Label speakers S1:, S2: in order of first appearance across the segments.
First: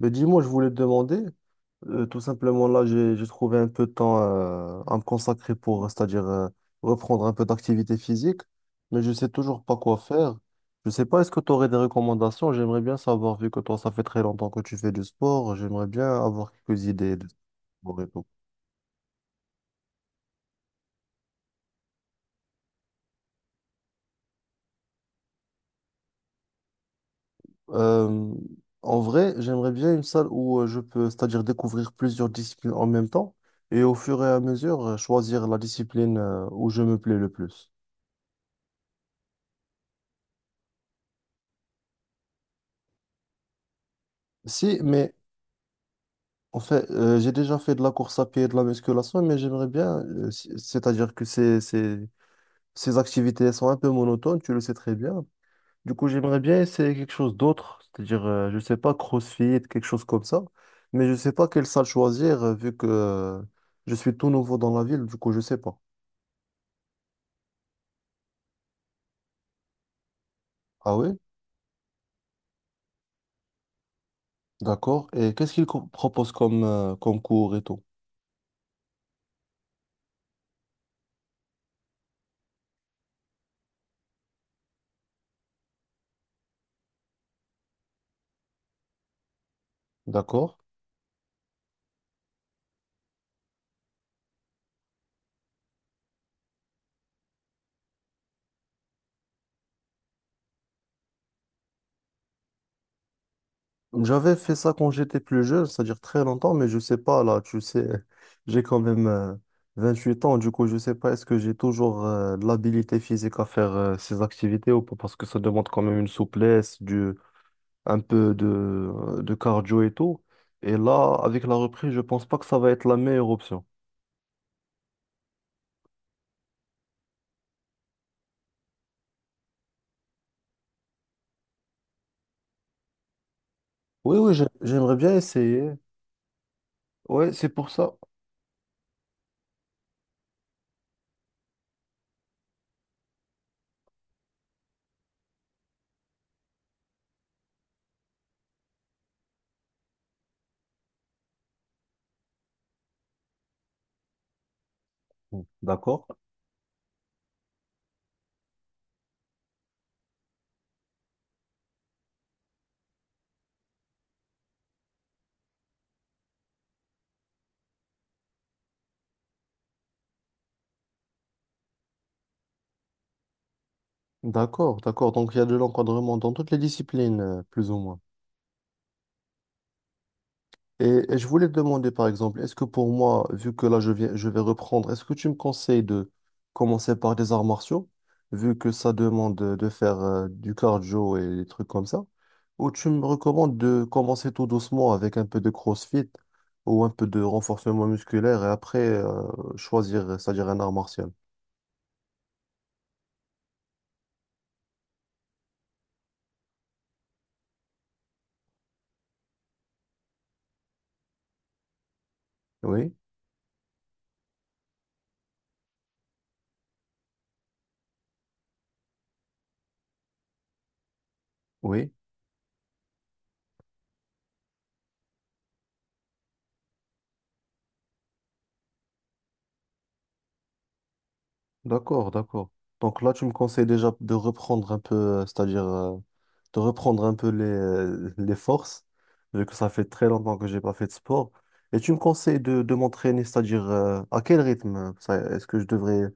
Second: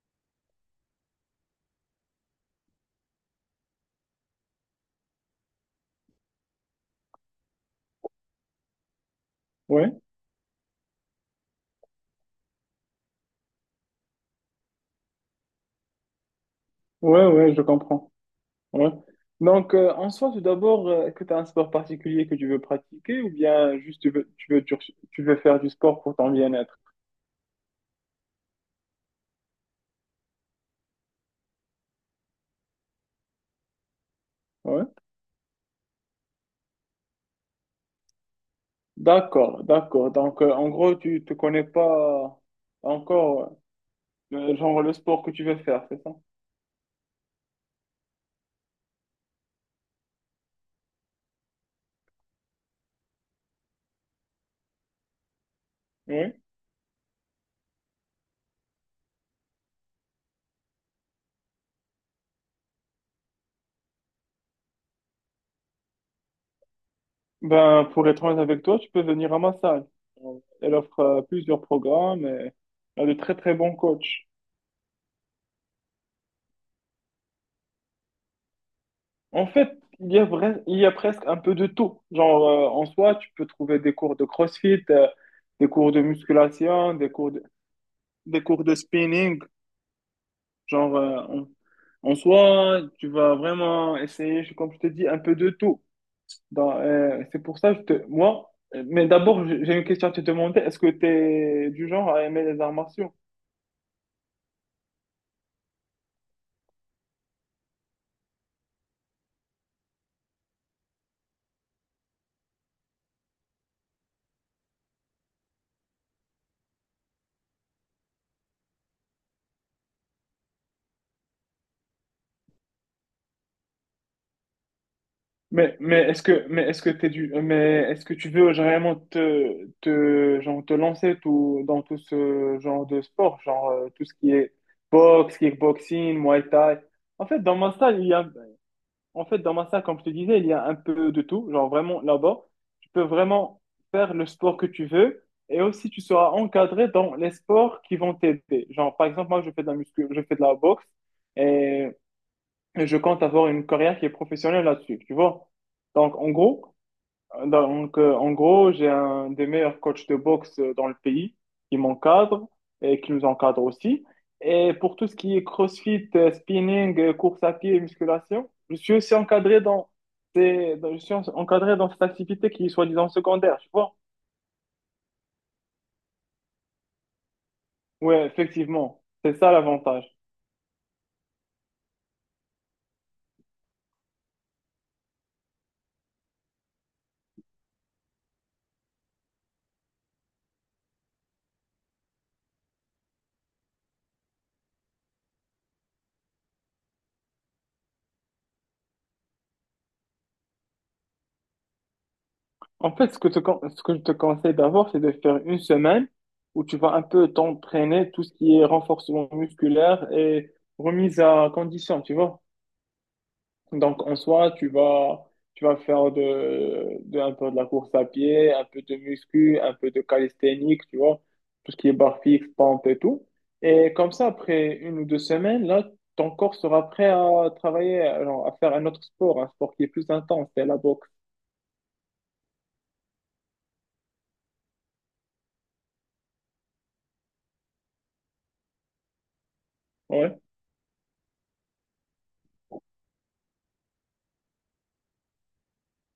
S1: Mais dis-moi, je voulais te demander, tout simplement là, j'ai trouvé un peu de temps à me consacrer pour, c'est-à-dire reprendre un peu d'activité physique, mais je sais toujours pas
S2: Ouais,
S1: quoi faire. Je sais pas, est-ce que tu aurais des recommandations? J'aimerais bien savoir, vu que toi, ça fait très longtemps que tu fais du sport, j'aimerais bien avoir quelques idées
S2: ouais,
S1: de
S2: ouais, je
S1: sport et
S2: comprends.
S1: tout.
S2: Ouais. Donc, en soi, tout d'abord, est-ce que tu as un sport particulier que tu veux pratiquer ou bien juste tu veux faire du sport pour ton bien-être?
S1: Euh, En vrai, j'aimerais bien une salle où je peux, c'est-à-dire découvrir plusieurs disciplines en même temps et au fur et à
S2: Ouais.
S1: mesure choisir la discipline où je me plais le plus.
S2: D'accord, d'accord. Donc, en gros, tu te connais pas encore,
S1: Si,
S2: genre, le
S1: mais
S2: sport que tu veux faire, c'est ça?
S1: en fait, j'ai déjà fait de la course à pied et de la musculation, mais j'aimerais bien, c'est-à-dire que ces activités elles sont un peu monotones, tu le sais très bien. Du coup,
S2: Oui.
S1: j'aimerais bien essayer quelque chose d'autre, je sais pas, CrossFit, quelque chose comme ça, mais je sais pas quelle salle choisir, vu que je suis tout nouveau dans la ville, du coup, je sais pas.
S2: Ben, pour être honnête avec toi, tu peux venir à ma salle. Elle
S1: Ah
S2: offre
S1: oui?
S2: plusieurs programmes, et elle a de très, très bons coachs.
S1: D'accord. Et proposent comme, comme cours et tout?
S2: En fait, il y a presque un peu de tout. Genre, en soi, tu peux trouver des cours de CrossFit, des cours de musculation, des cours de spinning.
S1: D'accord.
S2: Genre, en soi, tu vas vraiment essayer, comme je te dis, un peu de tout. C'est pour ça que je te, moi, mais d'abord, j'ai une question à te demander. Est-ce que tu es du genre à aimer les arts martiaux?
S1: J'avais fait ça quand j'étais plus jeune, c'est-à-dire très longtemps, mais je sais pas, là, tu sais, j'ai quand même 8 ans, du coup, je sais pas, est-ce que j'ai toujours de l'habilité physique à faire ces activités ou pas, parce que ça demande quand même une souplesse, un peu de cardio et tout. Et là, avec la reprise, je pense pas que ça va être la meilleure option.
S2: Mais, est-ce que t'es du mais est-ce que tu veux vraiment te, te genre te lancer tout dans tout ce genre de sport, genre tout ce
S1: Oui,
S2: qui
S1: oui,
S2: est
S1: j'aimerais bien
S2: boxe,
S1: essayer.
S2: kickboxing, Muay Thai? en
S1: Oui,
S2: fait
S1: c'est
S2: dans
S1: pour
S2: ma
S1: ça.
S2: salle il y a En fait, dans ma salle, comme je te disais, il y a un peu de tout. Genre, vraiment, là-bas, tu peux vraiment faire le sport que tu veux, et aussi tu seras encadré dans les sports qui vont t'aider. Genre, par exemple, moi, je fais de la muscu, je fais de la boxe, et et je compte avoir une carrière qui est professionnelle là-dessus, tu vois.
S1: D'accord.
S2: Donc, en gros, j'ai un des meilleurs coachs de boxe dans le pays qui m'encadre et qui nous encadre aussi. Et pour tout ce qui est CrossFit, spinning, course à pied et musculation, je suis aussi encadré encadré dans cette activité qui est soi-disant secondaire, tu vois.
S1: D'accord, d'accord. Donc, il y a de l'encadrement dans toutes les disciplines, plus ou moins.
S2: Ouais, effectivement, c'est ça l'avantage.
S1: Et je voulais te demander, par exemple, est-ce que pour moi, vu que là je viens, je vais reprendre, est-ce que tu me conseilles de commencer par des arts martiaux, vu que ça demande de faire du cardio et des trucs comme ça, ou tu me recommandes de commencer tout doucement avec un peu de CrossFit ou un peu de renforcement musculaire et après choisir, c'est-à-dire un art martial?
S2: En fait, ce que je te conseille d'abord, c'est de faire une semaine où tu vas un peu t'entraîner tout ce qui est renforcement musculaire et remise à condition, tu vois.
S1: Oui,
S2: Donc, en soi, tu vas faire un peu de la course à pied, un peu de muscu, un peu de calisthénique, tu vois. Tout ce qui
S1: oui.
S2: est barre fixe, pompe et tout. Et comme ça, après une ou deux semaines, là, ton corps sera prêt à travailler, alors, à faire un autre sport, un sport qui est plus intense, c'est la boxe.
S1: D'accord, d'accord. Donc là, tu me conseilles déjà de reprendre un peu, c'est-à-dire de reprendre un peu les forces, vu que ça fait très longtemps
S2: Ouais.
S1: que j'ai pas fait de sport. Et tu me conseilles de m'entraîner, c'est-à-dire à quel rythme? Ça, est-ce que je devrais,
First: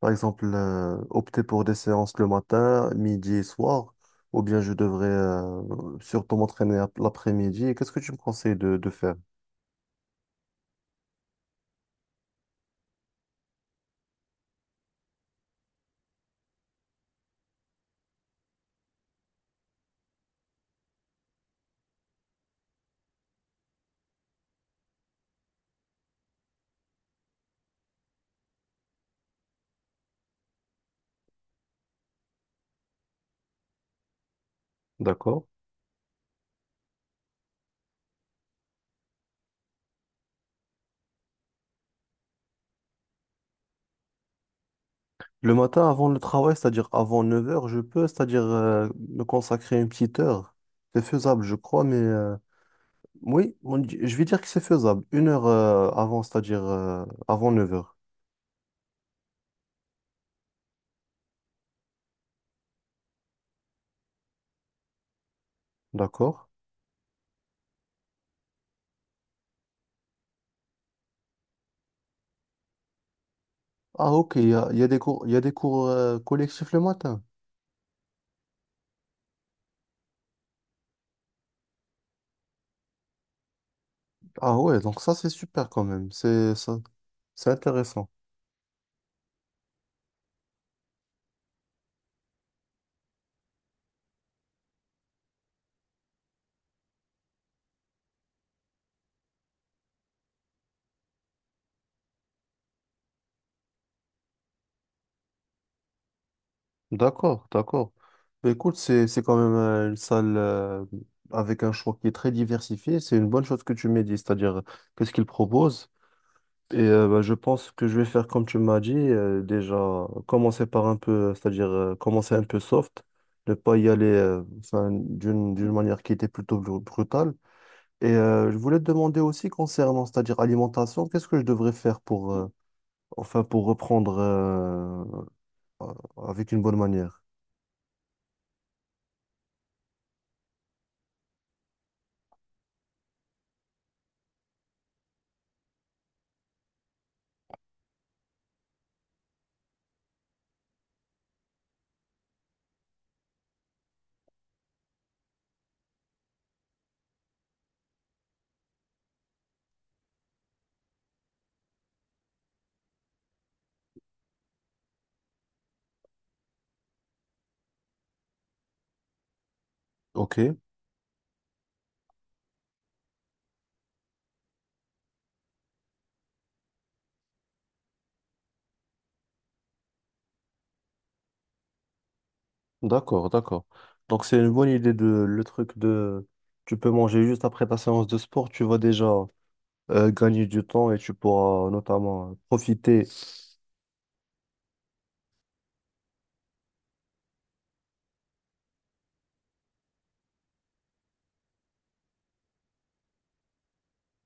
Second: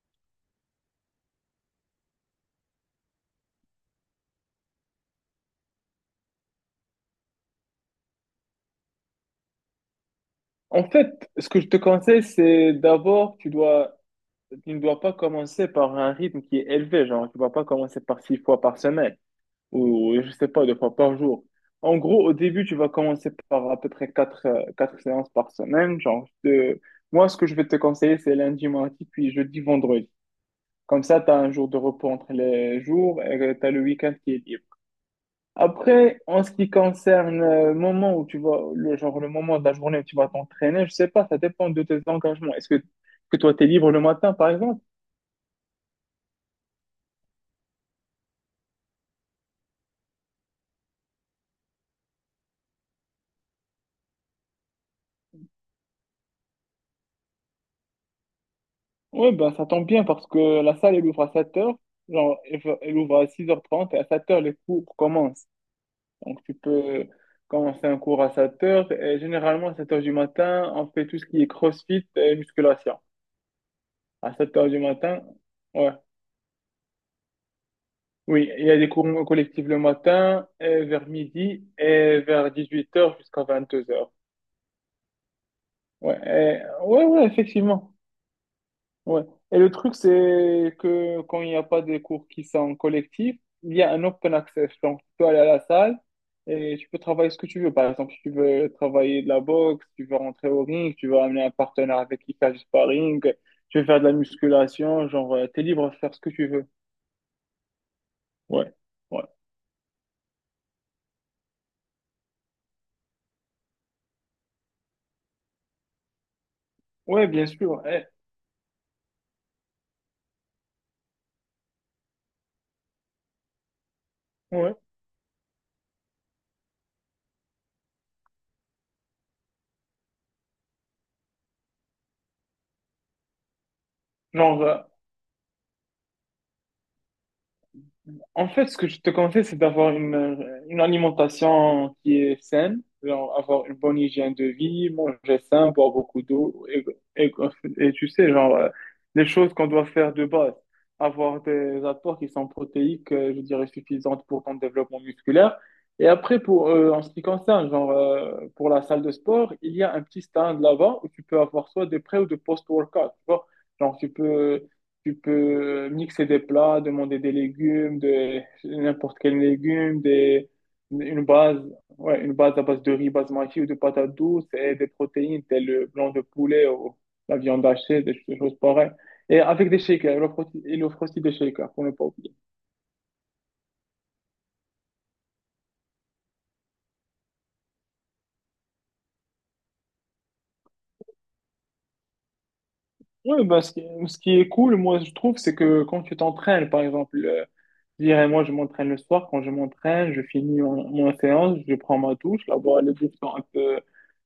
S1: par exemple, opter pour des séances le matin, midi et soir, ou bien je devrais surtout l'après-midi? Qu'est-ce que tu me conseilles de faire?
S2: En fait, ce que je te conseille, c'est d'abord, tu ne dois pas commencer par un rythme qui est élevé, genre, tu ne dois pas commencer par 6 fois par semaine ou, je sais pas, 2 fois par jour. En gros, au début, tu vas commencer par à peu près 4 séances par semaine. Genre, te- moi, ce que je vais te conseiller, c'est lundi, mardi, puis jeudi, vendredi. Comme ça, tu as un jour de repos entre les jours et tu as le week-end qui est libre.
S1: D'accord.
S2: Après, en ce qui concerne le moment où tu vas, le moment de la journée où tu vas t'entraîner, je sais pas, ça dépend de tes engagements. Que toi, t'es libre le matin, par exemple?
S1: Le matin, avant le travail, c'est-à-dire avant 9 heures, je peux, c'est-à-dire me consacrer une petite heure. C'est faisable, je crois, mais oui, je vais dire que c'est faisable. Une heure avant, c'est-à-dire avant 9 heures,
S2: Oui, ben ça tombe bien parce que la salle, elle ouvre à 7h. Genre, elle ouvre à 6h30 et à 7h, les cours commencent.
S1: d'accord?
S2: Donc, tu peux commencer un cours à 7h et généralement, à 7h du matin, on fait tout ce qui est CrossFit et musculation.
S1: Ah,
S2: À
S1: ok,
S2: 7h du
S1: il y a des
S2: matin,
S1: cours, il y a des cours
S2: ouais.
S1: collectifs le matin.
S2: Oui, il y a des cours collectifs le matin, vers midi, et vers 18 heures jusqu'à 22 heures.
S1: Ah ouais, donc ça, c'est super quand même.
S2: Ouais,
S1: C'est ça,
S2: ouais, ouais,
S1: c'est
S2: effectivement.
S1: intéressant.
S2: Ouais. Et le truc, c'est que quand il n'y a pas des cours qui sont collectifs, il y a un open access. Donc, tu peux aller à la salle et tu peux travailler ce que tu veux. Par exemple, si tu veux travailler de la boxe, tu veux rentrer au ring, tu veux amener un partenaire avec qui faire du sparring, tu veux faire de la musculation, genre, t'es libre de faire ce que tu veux.
S1: D'accord, d'accord. Mais
S2: Ouais,
S1: écoute, c'est
S2: ouais.
S1: quand même une salle avec un choix qui est très diversifié. C'est une bonne chose que tu m'aies dit, c'est-à-dire qu'est-ce qu'ils proposent. Et bah,
S2: Ouais,
S1: je
S2: bien
S1: pense
S2: sûr.
S1: que je vais faire comme tu m'as dit, déjà commencer par un peu, c'est-à-dire commencer un peu soft, ne pas y aller
S2: Ouais.
S1: enfin, d'une manière qui était brutale. Et je voulais te demander aussi concernant, c'est-à-dire alimentation, qu'est-ce que je devrais faire pour, enfin, pour reprendre
S2: Genre, euh,
S1: euh, avec une bonne manière?
S2: En fait, ce que je te conseille, c'est d'avoir une alimentation qui est saine, genre avoir une bonne hygiène de vie, manger sain, boire beaucoup d'eau, et, et tu sais, genre, les choses qu'on doit faire de base, avoir des apports qui sont protéiques, je dirais, suffisantes pour ton développement musculaire. Et après, pour, en ce qui concerne, genre, pour la salle de sport, il y a un petit stand là-bas où tu peux avoir soit des pré ou des post-workout, tu vois. Genre, tu peux mixer des plats, demander des légumes, de n'importe quel légume,
S1: Ok,
S2: une base, ouais, une base à base de riz basmati ou de patates douces et des protéines telles le blanc de poulet ou la viande hachée, des choses pareilles. Et avec des shakers, il offre aussi des shakers, pour ne pas oublier.
S1: d'accord, d'accord. Donc c'est une bonne idée de le truc de, tu peux manger juste après ta séance de sport, tu vas déjà gagner du temps et tu pourras notamment profiter.
S2: Ouais, bah, ce qui est cool, moi, je trouve, c'est que quand tu t'entraînes, par exemple, je dirais, moi, je m'entraîne le soir. Quand je m'entraîne, je finis mon séance, je prends ma douche. Là-bas, les douches sont un peu,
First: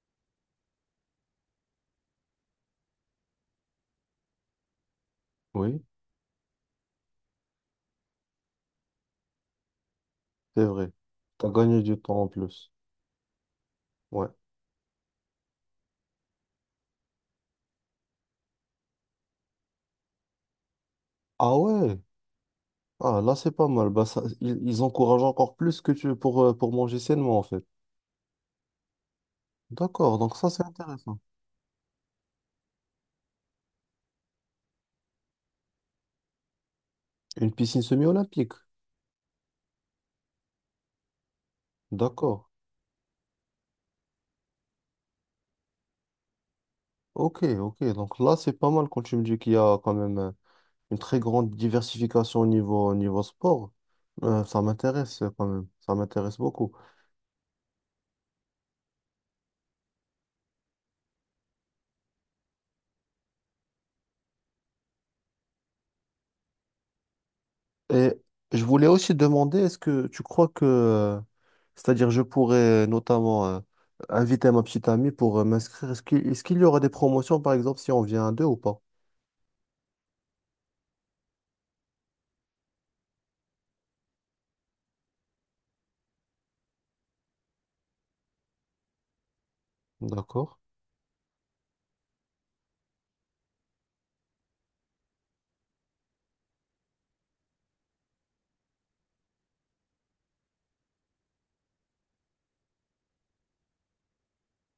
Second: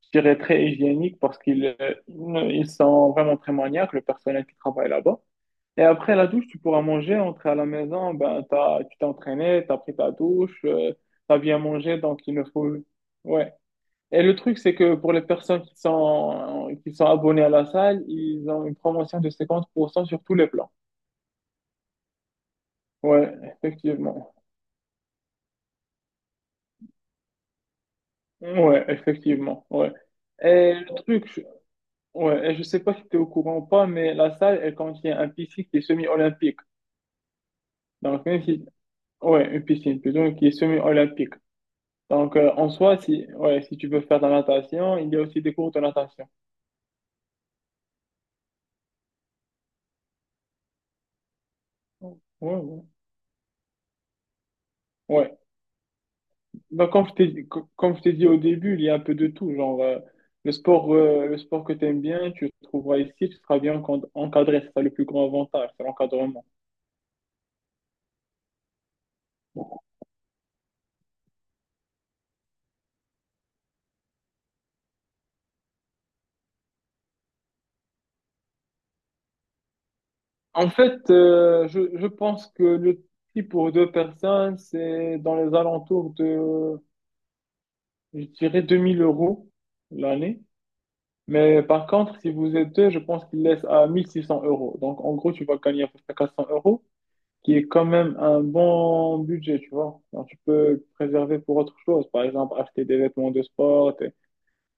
S2: je dirais, très hygiéniques parce qu'ils ils sont vraiment très maniaques, le personnel qui travaille là-bas.
S1: Oui,
S2: Et après la douche, tu pourras manger, entrer à la maison. Ben, tu t'es entraîné, t'as pris ta douche,
S1: c'est vrai.
S2: t'as
S1: Tu as
S2: bien
S1: gagné du
S2: mangé, donc
S1: temps en
S2: il ne
S1: plus.
S2: faut... Ouais. Et
S1: Ouais.
S2: le truc, c'est que pour les personnes qui sont abonnées à la salle, ils ont une promotion de 50% sur tous les plans.
S1: Ah ouais. Ah là,
S2: Ouais,
S1: c'est pas mal. Bah, ça,
S2: effectivement.
S1: ils encouragent encore plus que tu pour manger sainement en fait.
S2: Ouais, effectivement, ouais.
S1: D'accord, donc ça c'est
S2: Et le
S1: intéressant.
S2: truc, ouais, et je sais pas si tu es au courant ou pas, mais la salle, elle contient un piscine qui est semi-olympique.
S1: Une piscine
S2: Donc, même
S1: semi-olympique.
S2: si, ouais, une piscine plutôt, qui est semi-olympique. Donc,
S1: D'accord.
S2: en soi, si, ouais, si tu veux faire de la natation, il y a aussi des cours de natation.
S1: Ok, ok. Donc là, c'est pas mal quand tu me dis qu'il y a quand même une très grande
S2: Ouais,
S1: diversification
S2: ouais.
S1: au niveau sport. Ça m'intéresse
S2: Ouais.
S1: quand même. Ça m'intéresse beaucoup.
S2: Donc, comme je t'ai dit au début, il y a un peu de tout. Genre, le sport que tu aimes bien, tu le trouveras ici, tu seras bien encadré. C'est ça le plus grand avantage, c'est l'encadrement.
S1: Et je voulais aussi demander, est-ce que tu crois que, c'est-à-dire je pourrais notamment inviter ma petite amie pour m'inscrire, est-ce qu'il y aura des promotions par exemple si on vient à deux ou pas?
S2: En fait, je pense que le prix pour deux personnes, c'est dans les alentours de, je dirais, 2 000 euros l'année.
S1: D'accord,
S2: Mais par contre, si vous êtes deux, je pense qu'il laisse à 1 600 euros. Donc, en gros, tu vas gagner à peu près 400 euros, qui est quand même un bon budget, tu vois. Alors, tu peux préserver pour autre chose. Par exemple, acheter des vêtements de sport,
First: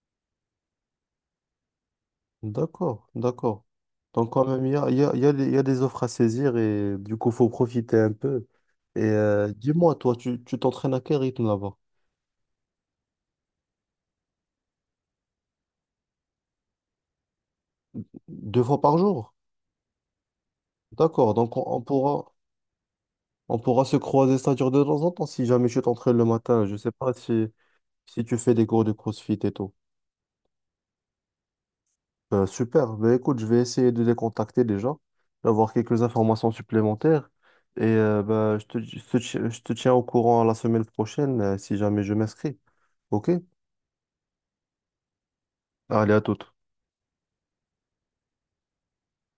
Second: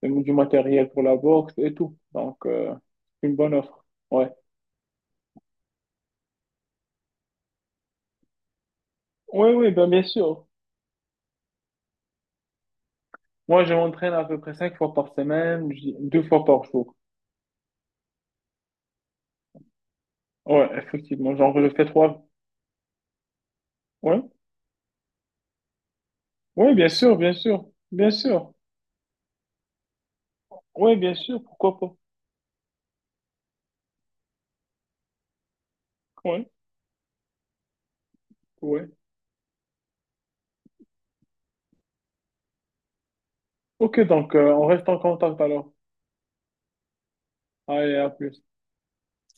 S2: et du matériel pour la boxe et tout. Donc,
S1: d'accord,
S2: une bonne
S1: d'accord.
S2: offre. Ouais.
S1: Donc quand même, il y a des offres à saisir et du coup, faut profiter un peu. Et
S2: Oui, oui, ben
S1: dis-moi,
S2: bien
S1: toi, tu
S2: sûr.
S1: tu t'entraînes à quel rythme là-bas?
S2: Moi, je m'entraîne à peu près 5 fois par semaine, 2 fois par jour.
S1: Deux fois par jour?
S2: Ouais,
S1: D'accord,
S2: effectivement. Genre,
S1: donc
S2: je fais trois.
S1: on pourra se
S2: Ouais.
S1: croiser, c'est-à-dire de temps en temps, si jamais tu t'entraînes le matin,
S2: Ouais,
S1: je
S2: bien
S1: sais pas
S2: sûr, bien
S1: si...
S2: sûr. Bien
S1: Si tu
S2: sûr.
S1: fais des cours de CrossFit et tout.
S2: Ouais, bien sûr. Pourquoi pas?
S1: Super. Ben, écoute, je vais essayer de les contacter déjà, d'avoir quelques
S2: Ouais.
S1: informations supplémentaires. Et ben,
S2: Ouais.
S1: je te tiens au courant la semaine prochaine si jamais je m'inscris. OK?
S2: Ok, donc, on reste en contact alors.
S1: Allez, à toute.
S2: Allez, à plus.